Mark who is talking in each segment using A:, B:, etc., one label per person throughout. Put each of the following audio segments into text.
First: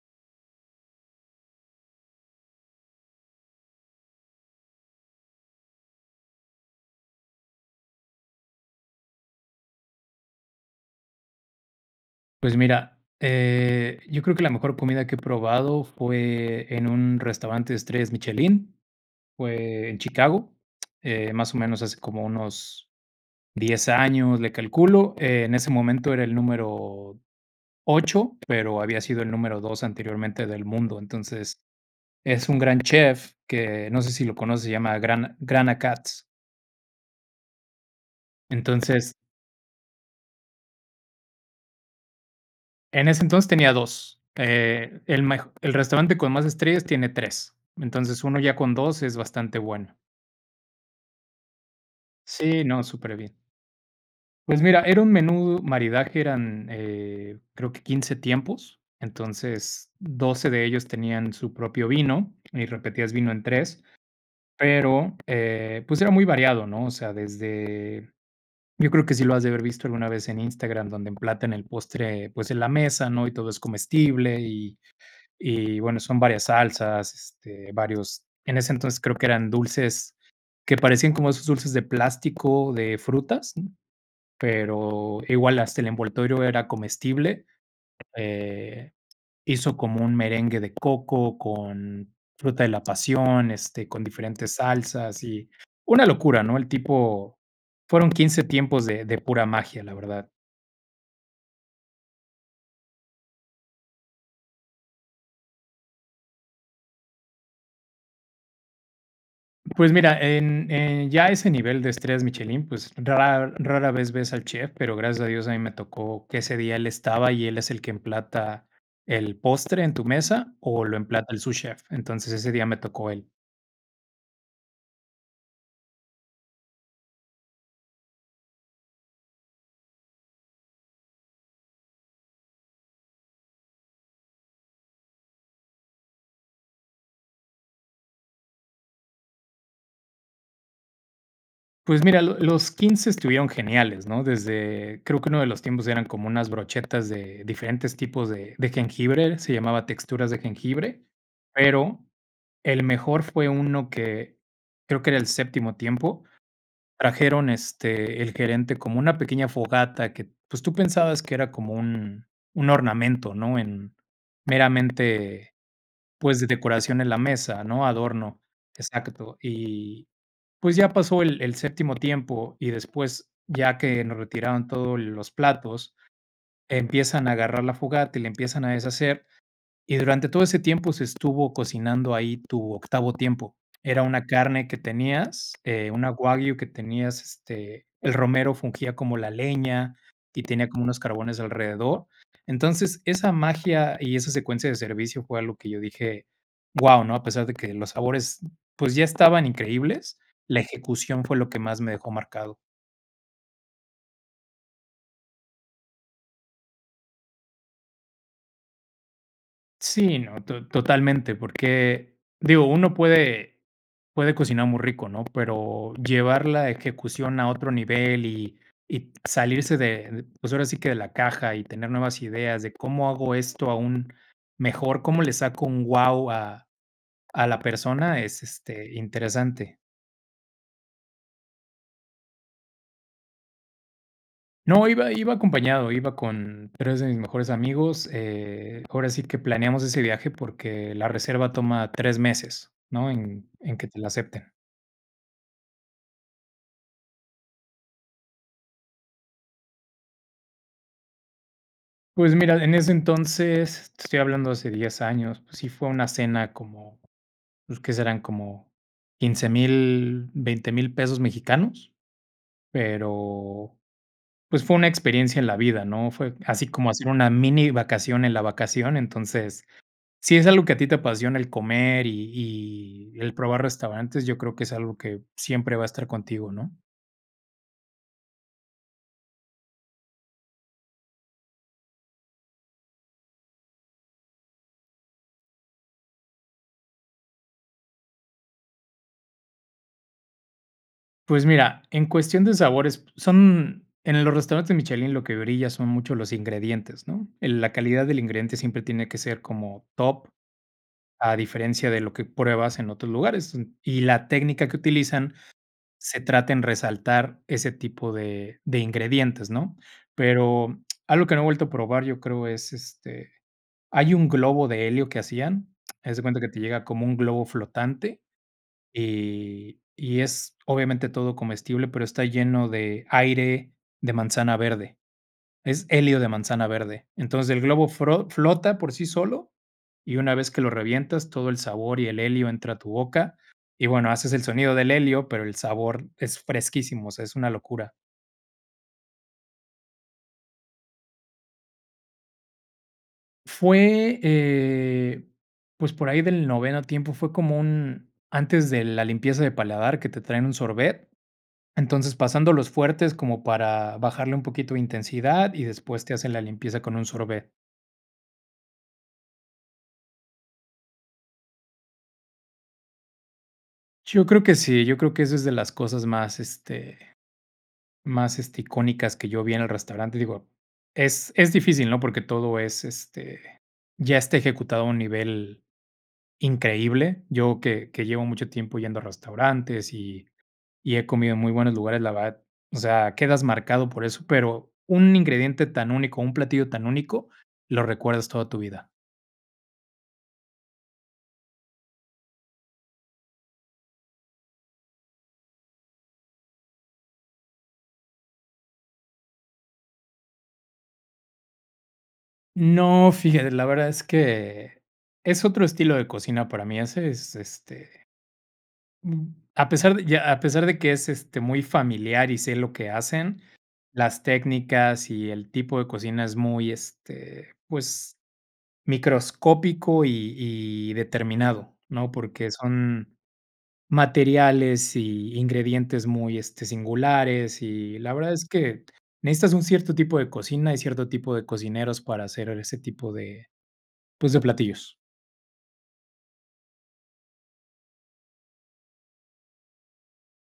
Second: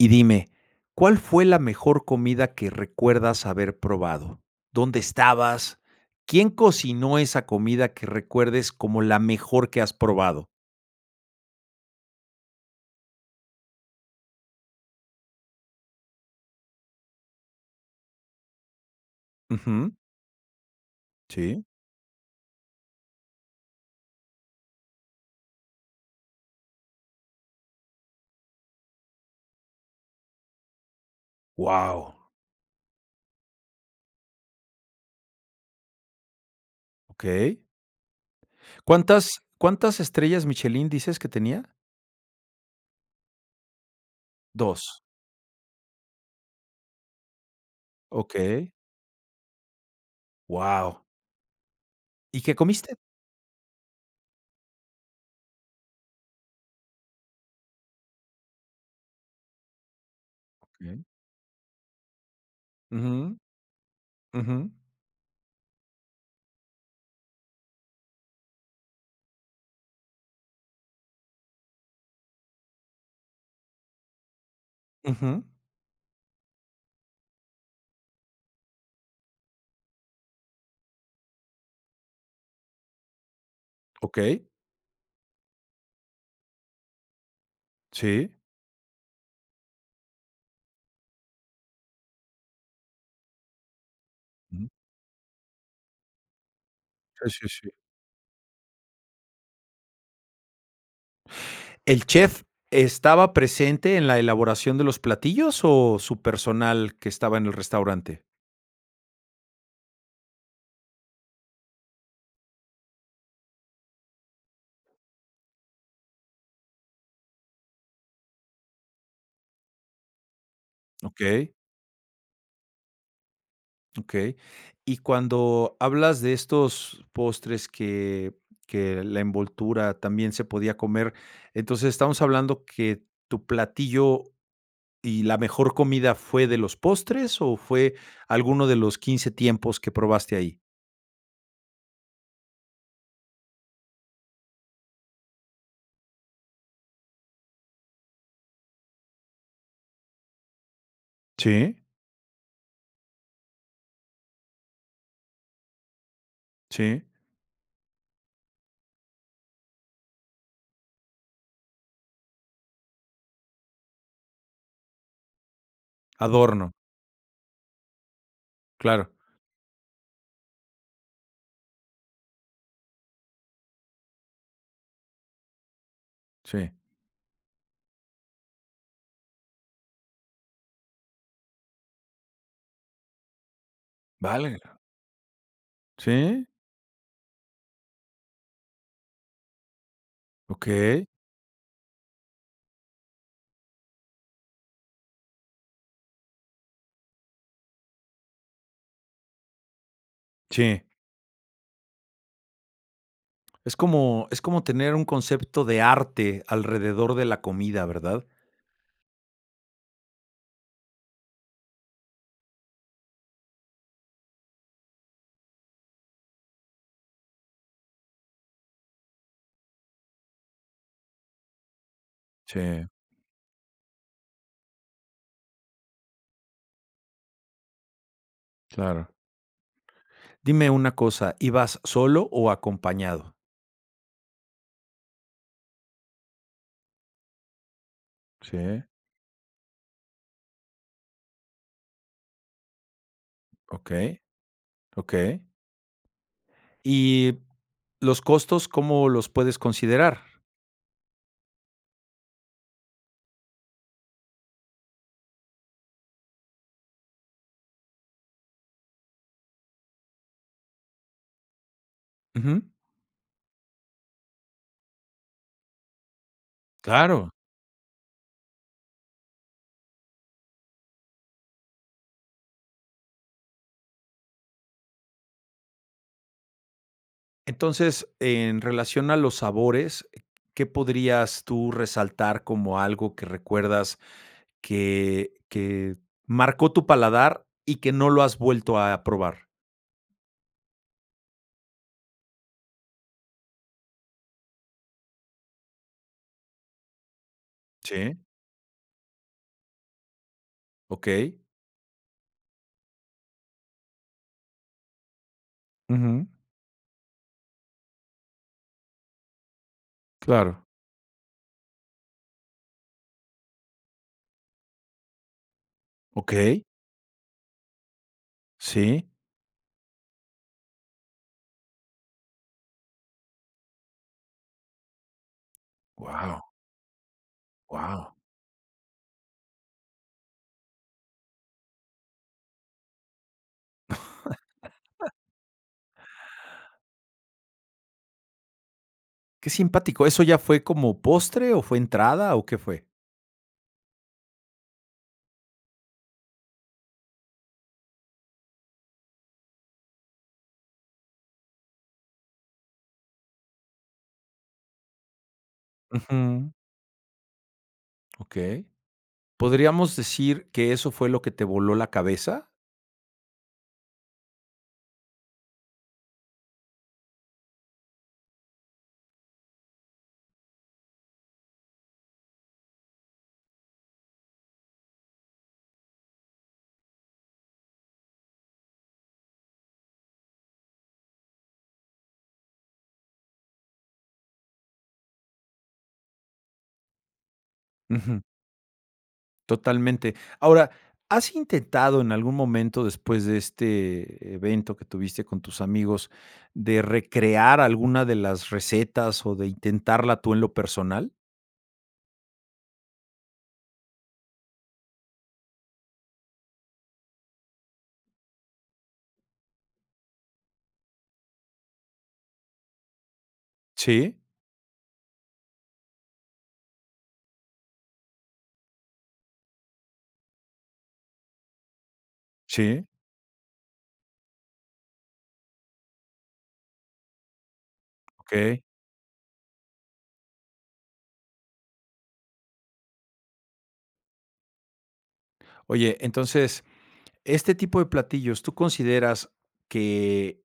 A: Y dime, ¿cuál fue la mejor comida que recuerdas haber probado? ¿Dónde estabas? ¿Quién cocinó esa comida que recuerdes como la mejor que has probado?
B: Pues mira, eh, yo creo que la mejor comida que he probado fue en un restaurante de estrellas Michelin, fue
A: Ujú.
B: en Chicago, eh, más o
A: Sí.
B: menos hace como unos 10 años, le calculo. Eh, en ese momento era el número 8 pero había sido el número 2 anteriormente del mundo, entonces,
A: Wao.
B: es un gran chef que no sé si lo conoces, se llama Grant Grant Achatz.
A: Okey.
B: Entonces
A: ¿Cuántas cuántas estrellas Michelin dices que tenía?
B: En ese entonces tenía 2,
A: 2
B: eh, el mejo el restaurante con más estrellas tiene 3 Entonces, 1 ya
A: Okey.
B: con 2 es bastante bueno.
A: Wao. ¿Y qué
B: Sí, no,
A: comiste?
B: súper bien. Pues mira, era un menú maridaje. Eran, eh, creo que 15 tiempos, entonces 12 de ellos
A: Okey.
B: tenían su propio vino y repetías vino
A: Ujú.
B: en 3
A: Ujú.
B: pero, eh, pues era muy variado, ¿no? O sea, desde Yo creo que si lo has de haber visto alguna vez en Instagram, donde emplatan el postre, pues en la mesa, ¿no?, y todo es comestible y
A: Ujú.
B: y bueno, son varias salsas, este, varios En ese entonces creo que eran dulces que parecían como esos dulces de plástico, de frutas, ¿mm?
A: Okey.
B: Pero igual hasta el envoltorio era comestible,
A: Sí.
B: eh, hizo como un merengue de coco con fruta de la pasión, este, con diferentes
A: Ujú.
B: salsas y una locura, ¿no?, el
A: Sí,
B: tipo
A: sí, sí.
B: Fueron 15 tiempos de de pura magia, la verdad.
A: ¿El chef estaba presente en la elaboración de los platillos o su personal que estaba en el restaurante?
B: Pues mira, en en ya a ese nivel de estrés, Michelin, pues, rara rara vez ves al chef, pero gracias a Dios a mí me tocó que ese día él estaba, y él es el que emplata el postre en tu mesa, o lo emplata el
A: Okey.
B: subchef. Entonces ese día me tocó él.
A: Okey. Y cuando hablas de estos postres que que la envoltura también se podía comer, entonces estamos hablando que tu platillo y la mejor comida,¿fue de los postres o fue alguno de los 15 tiempos que probaste ahí?
B: Pues mira, lo los 15 estuvieron geniales, ¿no? Desde, creo que uno de los tiempos eran como unas brochetas de diferentes tipos de de jengibre, se llamaba texturas de jengibre,
A: Sí.
B: pero el mejor fue uno que creo que era el séptimo tiempo.
A: Sí.
B: Trajeron, este, el gerente como una pequeña fogata que, pues, tú pensabas que era como un un ornamento, ¿no? En meramente, pues,
A: Adorno.
B: decoración en la mesa, ¿no? Adorno.
A: Claro.
B: Exacto. Y, pues, ya pasó el el séptimo tiempo y después, ya que nos retiraron todos los platos,
A: Sí.
B: empiezan a agarrar la fogata y la empiezan a deshacer. Y durante todo ese tiempo se estuvo cocinando ahí tu octavo tiempo. Era una
A: Vale
B: carne
A: la
B: que tenías, eh, una
A: Sí.
B: Wagyu que tenías, este, el romero fungía como la leña y tenía como unos
A: Okey.
B: carbones alrededor. Entonces, esa magia y esa secuencia de servicio fue algo que yo dije: “Guau”, ¿no? A pesar de que los sabores, pues, ya estaban increíbles, la
A: Sí.
B: ejecución fue lo que más me dejó marcado.
A: Es como es como tener un concepto de arte alrededor de la comida, ¿verdad?
B: Sí, no, to totalmente, porque, digo, uno puede puede cocinar muy rico, ¿no? Pero llevar la ejecución a otro nivel, y y salirse de, pues, ahora sí que de la caja y tener nuevas ideas de:
A: Sí.
B: ¿Cómo hago esto aún mejor?, ¿cómo le saco un guau a a la persona? Es, este,
A: Claro.
B: interesante.
A: Dime una cosa, ¿ibas solo o acompañado?
B: No, iba iba acompañado, iba con 3 de mis mejores amigos,
A: Sí.
B: eh, ahora sí que planeamos ese viaje porque la reserva toma 3 meses, ¿no?, en en que te la
A: Okey.
B: acepten.
A: Okey. ¿Y los costos, cómo los puedes considerar?
B: Pues mira, en ese entonces, te estoy hablando hace 10 años, pues, sí fue una cena como, pues, ¿qué serán? Como $15,000, $20,000 pesos mexicanos,
A: Ujú.
B: pero, pues, fue una experiencia en la vida, ¿no? Fue así como hacer una
A: Claro.
B: minivacación en la vacación. Entonces, si es algo que a ti te apasiona, el comer, y y el probar restaurantes, yo creo que es algo que siempre va a estar contigo, ¿no?
A: Entonces, en relación a los sabores, ¿qué podrías tú resaltar como algo que recuerdas que que marcó tu paladar, y que no lo has vuelto a probar?
B: Pues mira, en cuestión de sabores son en los restaurantes Michelin lo que brilla son mucho los ingredientes, ¿no? En la calidad
A: Sí.
B: del ingrediente siempre tiene que ser como top, a
A: Okey.
B: diferencia de lo que pruebas en otros lugares, y la técnica que utilizan se
A: Ujú.
B: trata en resaltar ese tipo de de ingredientes, ¿no?,
A: Claro.
B: pero, algo que no he vuelto a probar, yo creo es, este, hay un globo de helio que hacían. Haz de cuenta que te
A: Okey.
B: llega como un globo flotante,
A: Sí.
B: y y es obviamente todo comestible, pero está lleno de aire de manzana verde. Es helio de
A: Guau.
B: manzana verde, entonces, el globo
A: Guau.
B: fro flota por sí solo, y una vez que lo revientas, todo el sabor y el helio entra a tu boca. Y bueno, haces el sonido del helio, pero el sabor es fresquísimo, o sea, es una locura.
A: Qué simpático, ¿eso ya fue como postre o fue entrada o qué fue?
B: Fue, eh, pues, por ahí del noveno tiempo, fue como un antes de la limpieza de paladar, que te traen un sorbet. Entonces, pasando los fuertes como para bajarle un poquito de intensidad y después te hace la
A: Ujú.
B: limpieza con un sorbet.
A: Okey, ¿podríamos decir que eso fue lo que te voló la cabeza?
B: Yo creo que sí, yo creo que esa es de las cosas más, este más, este, icónicas que yo vi en el restaurante. Digo, es es difícil, ¿no?, porque todo es, este, ya está ejecutado a un nivel increíble. Yo que que llevo mucho tiempo yendo a restaurantes y y he comido en muy buenos lugares, la verdad, o sea, quedas marcado por eso, pero un ingrediente tan único, un platillo tan único, lo
A: Ujú.
B: recuerdas toda tu vida.
A: Totalmente. Ahora, ¿has intentado en algún momento después de este evento que tuviste con tus amigos, de recrear alguna de las recetas o de intentarla tú en lo personal?
B: No, fíjate, la verdad es que es otro estilo de cocina para mí, ese es, este, mm, a pesar de ya, a pesar de que es, este, muy familiar y sé lo que hacen,
A: Sí.
B: las técnicas y el tipo de cocina es muy este, pues microscópico y y determinado, ¿no?, porque
A: Sí.
B: son materiales y ingredientes muy, este, singulares, y la verdad es
A: Okey.
B: que, necesitas un cierto tipo de cocina y cierto tipo de cocineros, para hacer ese tipo de pues, de platillos.
A: Oye, entonces, este tipo de platillos, ¿tú consideras que,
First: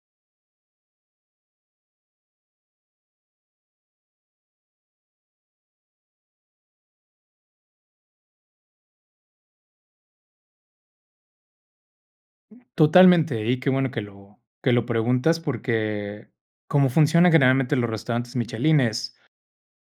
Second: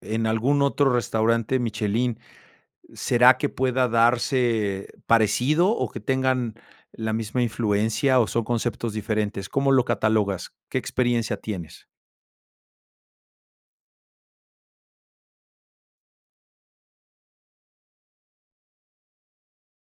A: en algún otro restaurante Michelin será que pueda darse parecido o que tengan la misma influencia o son conceptos diferentes? ¿Cómo lo catalogas? ¿Qué experiencia tienes?
B: Totalmente, y qué bueno que lo que lo preguntas porque, como funcionan generalmente los restaurantes Michelin es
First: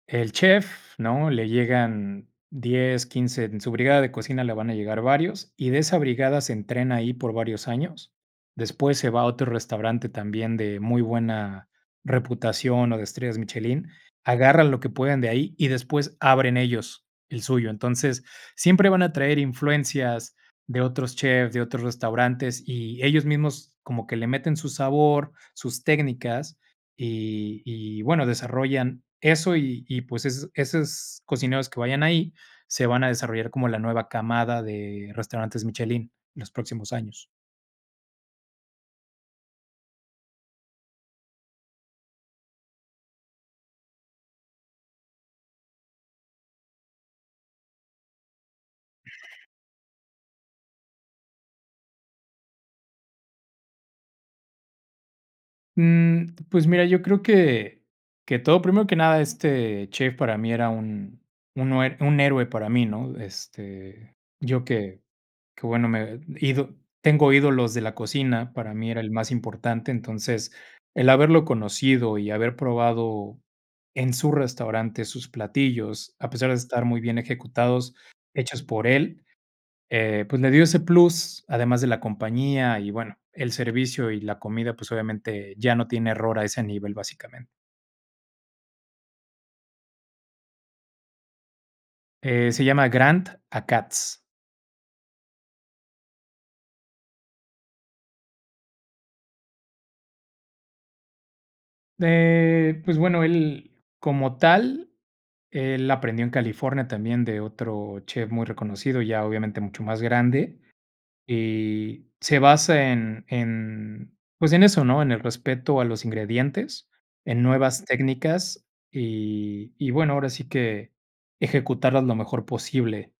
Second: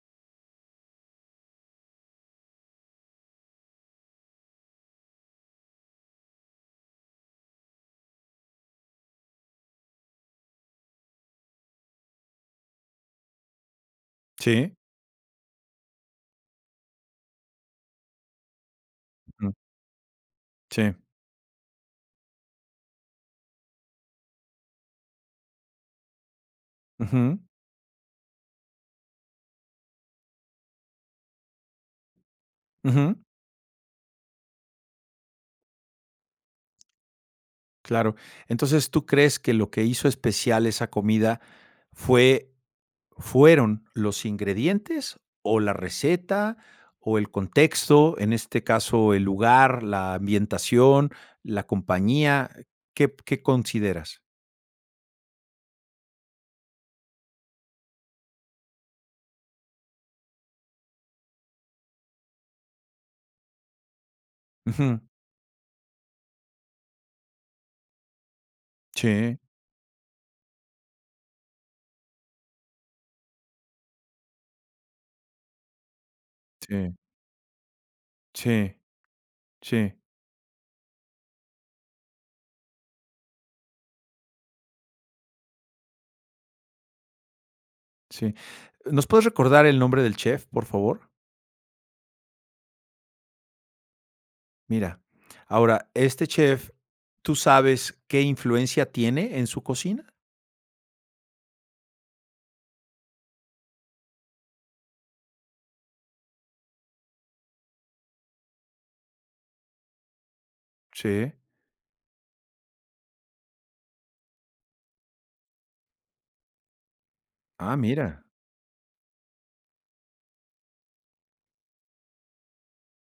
B: el chef, ¿no?, le llegan 10, 15, en su brigada de cocina le van a llegar varios y de esa brigada se entrena ahí por varios años. Después se va a otro restaurante también de muy buena reputación o de estrellas Michelin, agarran
A: Sí.
B: lo que puedan de ahí y después abren ellos el suyo. Entonces, siempre van a traer
A: Ujú.
B: influencias de
A: Sí.
B: otros chefs, de otros restaurantes y ellos mismos como que le meten su sabor, sus técnicas
A: Ujú.
B: y y bueno, desarrollan eso, y y pues, esos esos cocineros que vayan ahí, se van a
A: Ujú.
B: desarrollar como la nueva camada de restaurantes Michelin en los próximos años.
A: Claro. Entonces, ¿tú crees que lo que hizo especial esa comida fue fueron los ingredientes o la receta, o el contexto, en este caso el lugar, la ambientación, la compañía? ¿Qué qué consideras?
B: Mm, pues, mira, yo creo que que todo Primero que nada, este chef para mí era un uno eh un héroe para mí, ¿no? Este, yo
A: Ujú.
B: que que bueno, me he ido tengo ídolos de la cocina, para mí era el más
A: Sí.
B: importante. Entonces, el haberlo conocido y haber probado en su restaurante sus platillos, a pesar de estar
A: Sí.
B: muy bien ejecutados, hechos
A: Sí.
B: por él,
A: Sí.
B: eh, pues le dio ese plus, además de la compañía y bueno, el servicio y la comida, pues obviamente ya no tiene error a ese nivel, básicamente.
A: Sí, ¿nos puedes recordar el nombre del chef, por favor?
B: Eh, se llama Grant Achatz.
A: Mira, ahora, este chef, ¿tú sabes qué influencia tiene en su cocina?
B: Eh, pues bueno, él como tal, él aprendió en California también de otro chef muy reconocido, ya obviamente mucho más grande.
A: Sí.
B: Y se basa en en, pues, en eso, ¿no?, en el respeto a los ingredientes, en
A: Ah,
B: nuevas
A: mira.
B: técnicas, y y, bueno, ahora sí que ejecutarlas lo mejor posible.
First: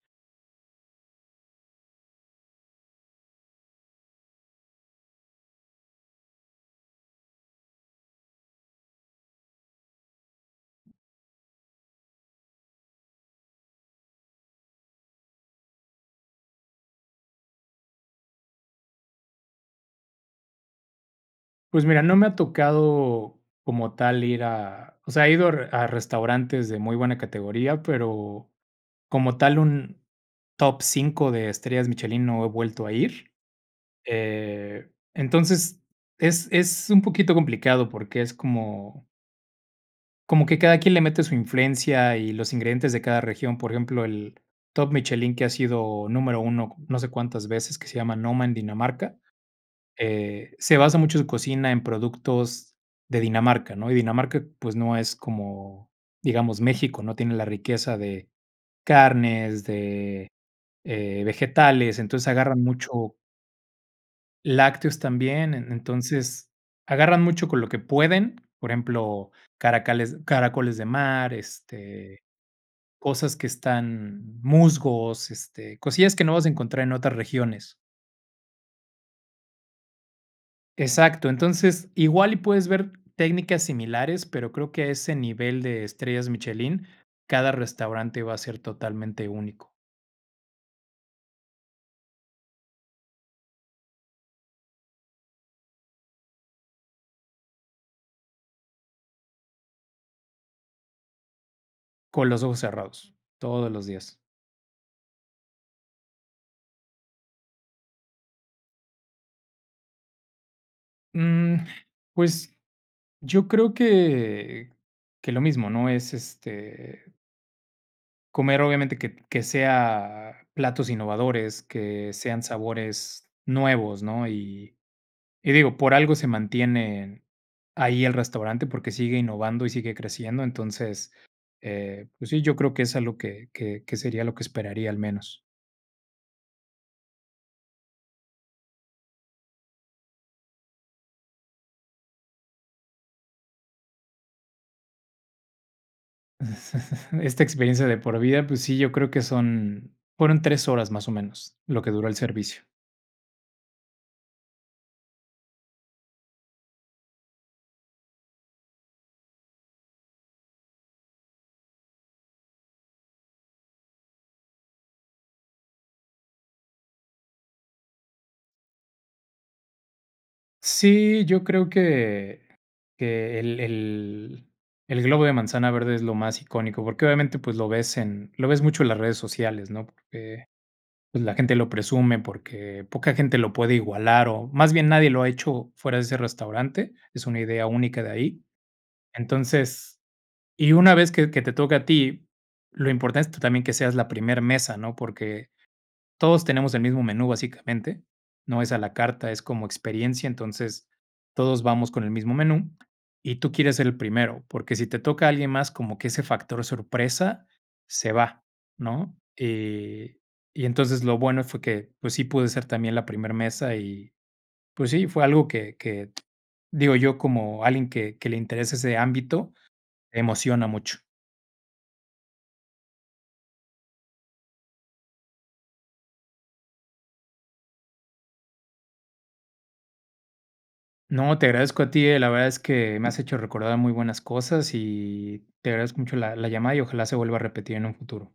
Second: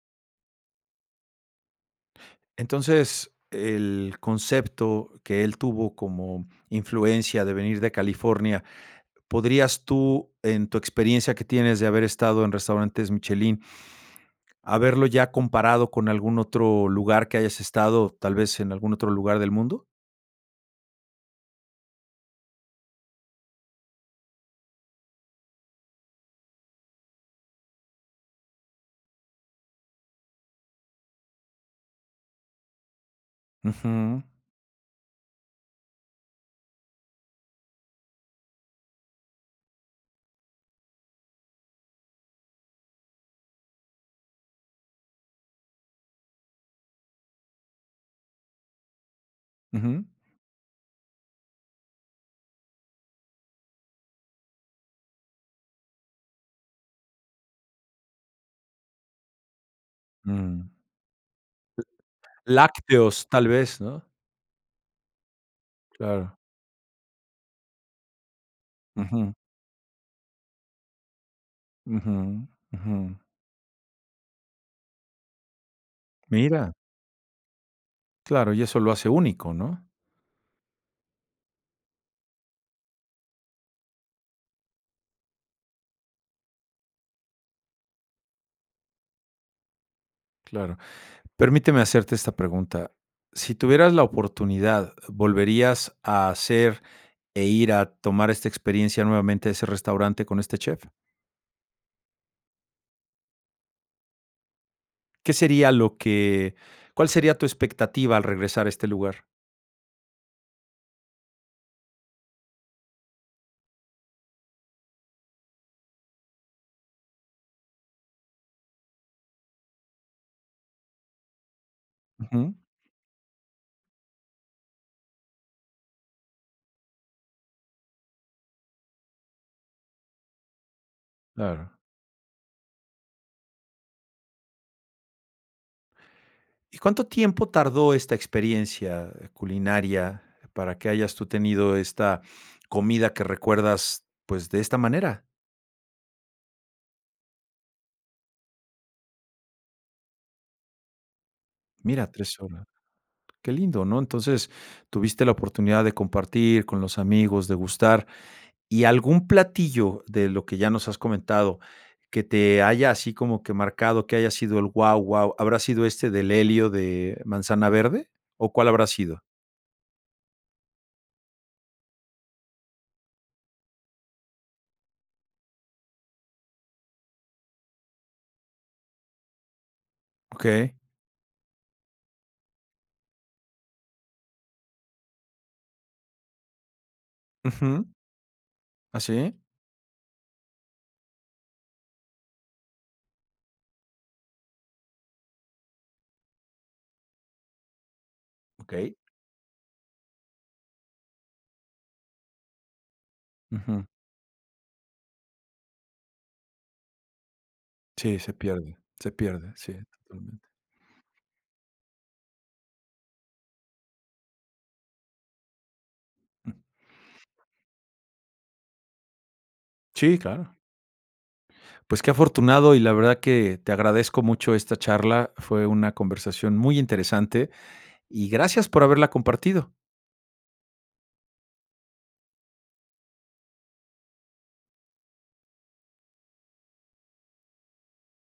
A: Entonces, e el concepto que él tuvo como influencia de venir de California, ¿podrías tú, en tu experiencia que tienes de haber estado en restaurantes Michelin, haberlo ya comparado con algún otro lugar que hayas estado, tal vez en algún otro lugar del mundo?
B: Pues, mira, no me ha tocado como tal ir a o sea, he ido a a restaurantes de muy buena categoría, pero como tal, un top 5 de estrellas Michelin no he vuelto a ir.
A: Ujú.
B: Eh, entonces, es es un poquito complicado porque es como como que cada quien le mete su influencia y los ingredientes de cada región. Por ejemplo, el top Michelin que ha sido número 1, no sé cuántas veces, que se llama Noma en Dinamarca.
A: Ujú.
B: Eh, se basa mucho su cocina, en productos de Dinamarca, ¿no? Y Dinamarca, pues, no es como, digamos, México, no tiene la riqueza de carnes, de,
A: Mm.
B: eh, vegetales. Entonces, agarran mucho
A: Lácteos tal vez, ¿no?
B: lácteos también. En
A: Claro.
B: entonces, agarran mucho con lo que pueden, por ejemplo,
A: Ujú.
B: caracoles- caracoles de mar, este,
A: Ujú, ujú.
B: cosas que están musgos, este, cosillas que no vas a
A: Mira.
B: encontrar en otras regiones.
A: Claro, y eso lo hace único, ¿no?
B: Exacto, entonces, igual y puedes ver técnicas similares, pero creo que a ese nivel de estrellas Michelin, cada restaurante va a ser totalmente único.
A: Claro. Permíteme hacerte esta pregunta. Si tuvieras la oportunidad, ¿volverías a hacer e ir a tomar esta experiencia nuevamente, a ese restaurante con este chef?
B: Con los ojos cerrados todos los días.
A: ¿Qué sería lo que cuál sería tu expectativa al regresar a este lugar?
B: Mm, pues yo creo que que lo mismo, ¿no? Es, este comer, obviamente, que que sea platos innovadores, que sean
A: Ujú.
B: sabores nuevos, ¿no? Y y digo, por algo se mantienen ahí el restaurante, porque sigue innovando y sigue creciendo. Entonces,
A: Claro.
B: eh, pues sí, yo creo que es a lo que que que sería lo que esperaría al menos.
A: ¿Y cuánto tiempo tardó esta experiencia culinaria para que hayas tú tenido esta comida que recuerdas, pues, de esta manera?
B: Esta experiencia de por vida, pues sí, yo creo que son, fueron 3 horas, más o menos, lo que duró
A: Mira,
B: el
A: 3
B: servicio.
A: horas. Qué lindo, ¿no? entonces, tuviste la oportunidad de compartir con los amigos, degustar, y algún platillo de lo que ya nos has comentado que te haya así como que marcado, que haya sido el guau guau, ¿habrá sido este del helio de manzana verde? ¿O cuál habrá sido?
B: Sí, yo creo que que el el el globo de manzana verde es lo más icónico, porque obviamente, pues lo ves en lo ves mucho en las redes sociales, ¿no? Porque,
A: Okey.
B: pues la gente lo presume, porque poca gente lo puede igualar o más bien nadie lo ha hecho fuera de ese restaurante, es una idea
A: Ujú.
B: única de ahí.
A: Ah, ¿sí?
B: Entonces, y una vez que que te toque a ti, lo importante es también que seas la primer mesa, ¿no? Porque todos tenemos el mismo menú básicamente, no es a la
A: Okey.
B: carta, es como experiencia entonces, todos vamos con el mismo menú y tú quieres
A: Ujú.
B: ser el primero, porque sí te toca alguien más como que ese factor sorpresa se
A: Sí, se
B: va,
A: pierde, se
B: ¿no?
A: pierde, sí,
B: Y
A: totalmente.
B: y entonces lo bueno fue que, pues sí pude ser también la primer mesa y, pues sí, fue algo que que digo yo, como alguien que que le interesa ese ámbito,
A: Sí, claro.
B: emociona mucho.
A: Pues qué afortunado y la verdad que te agradezco mucho esta charla, fue una conversación muy interesante y gracias por haberla compartido.
B: No, te agradezco a ti, eh, la verdad es que me has hecho recordar muy buenas cosas, y te agradezco mucho la la llamada y ojalá se vuelva a repetir en un futuro.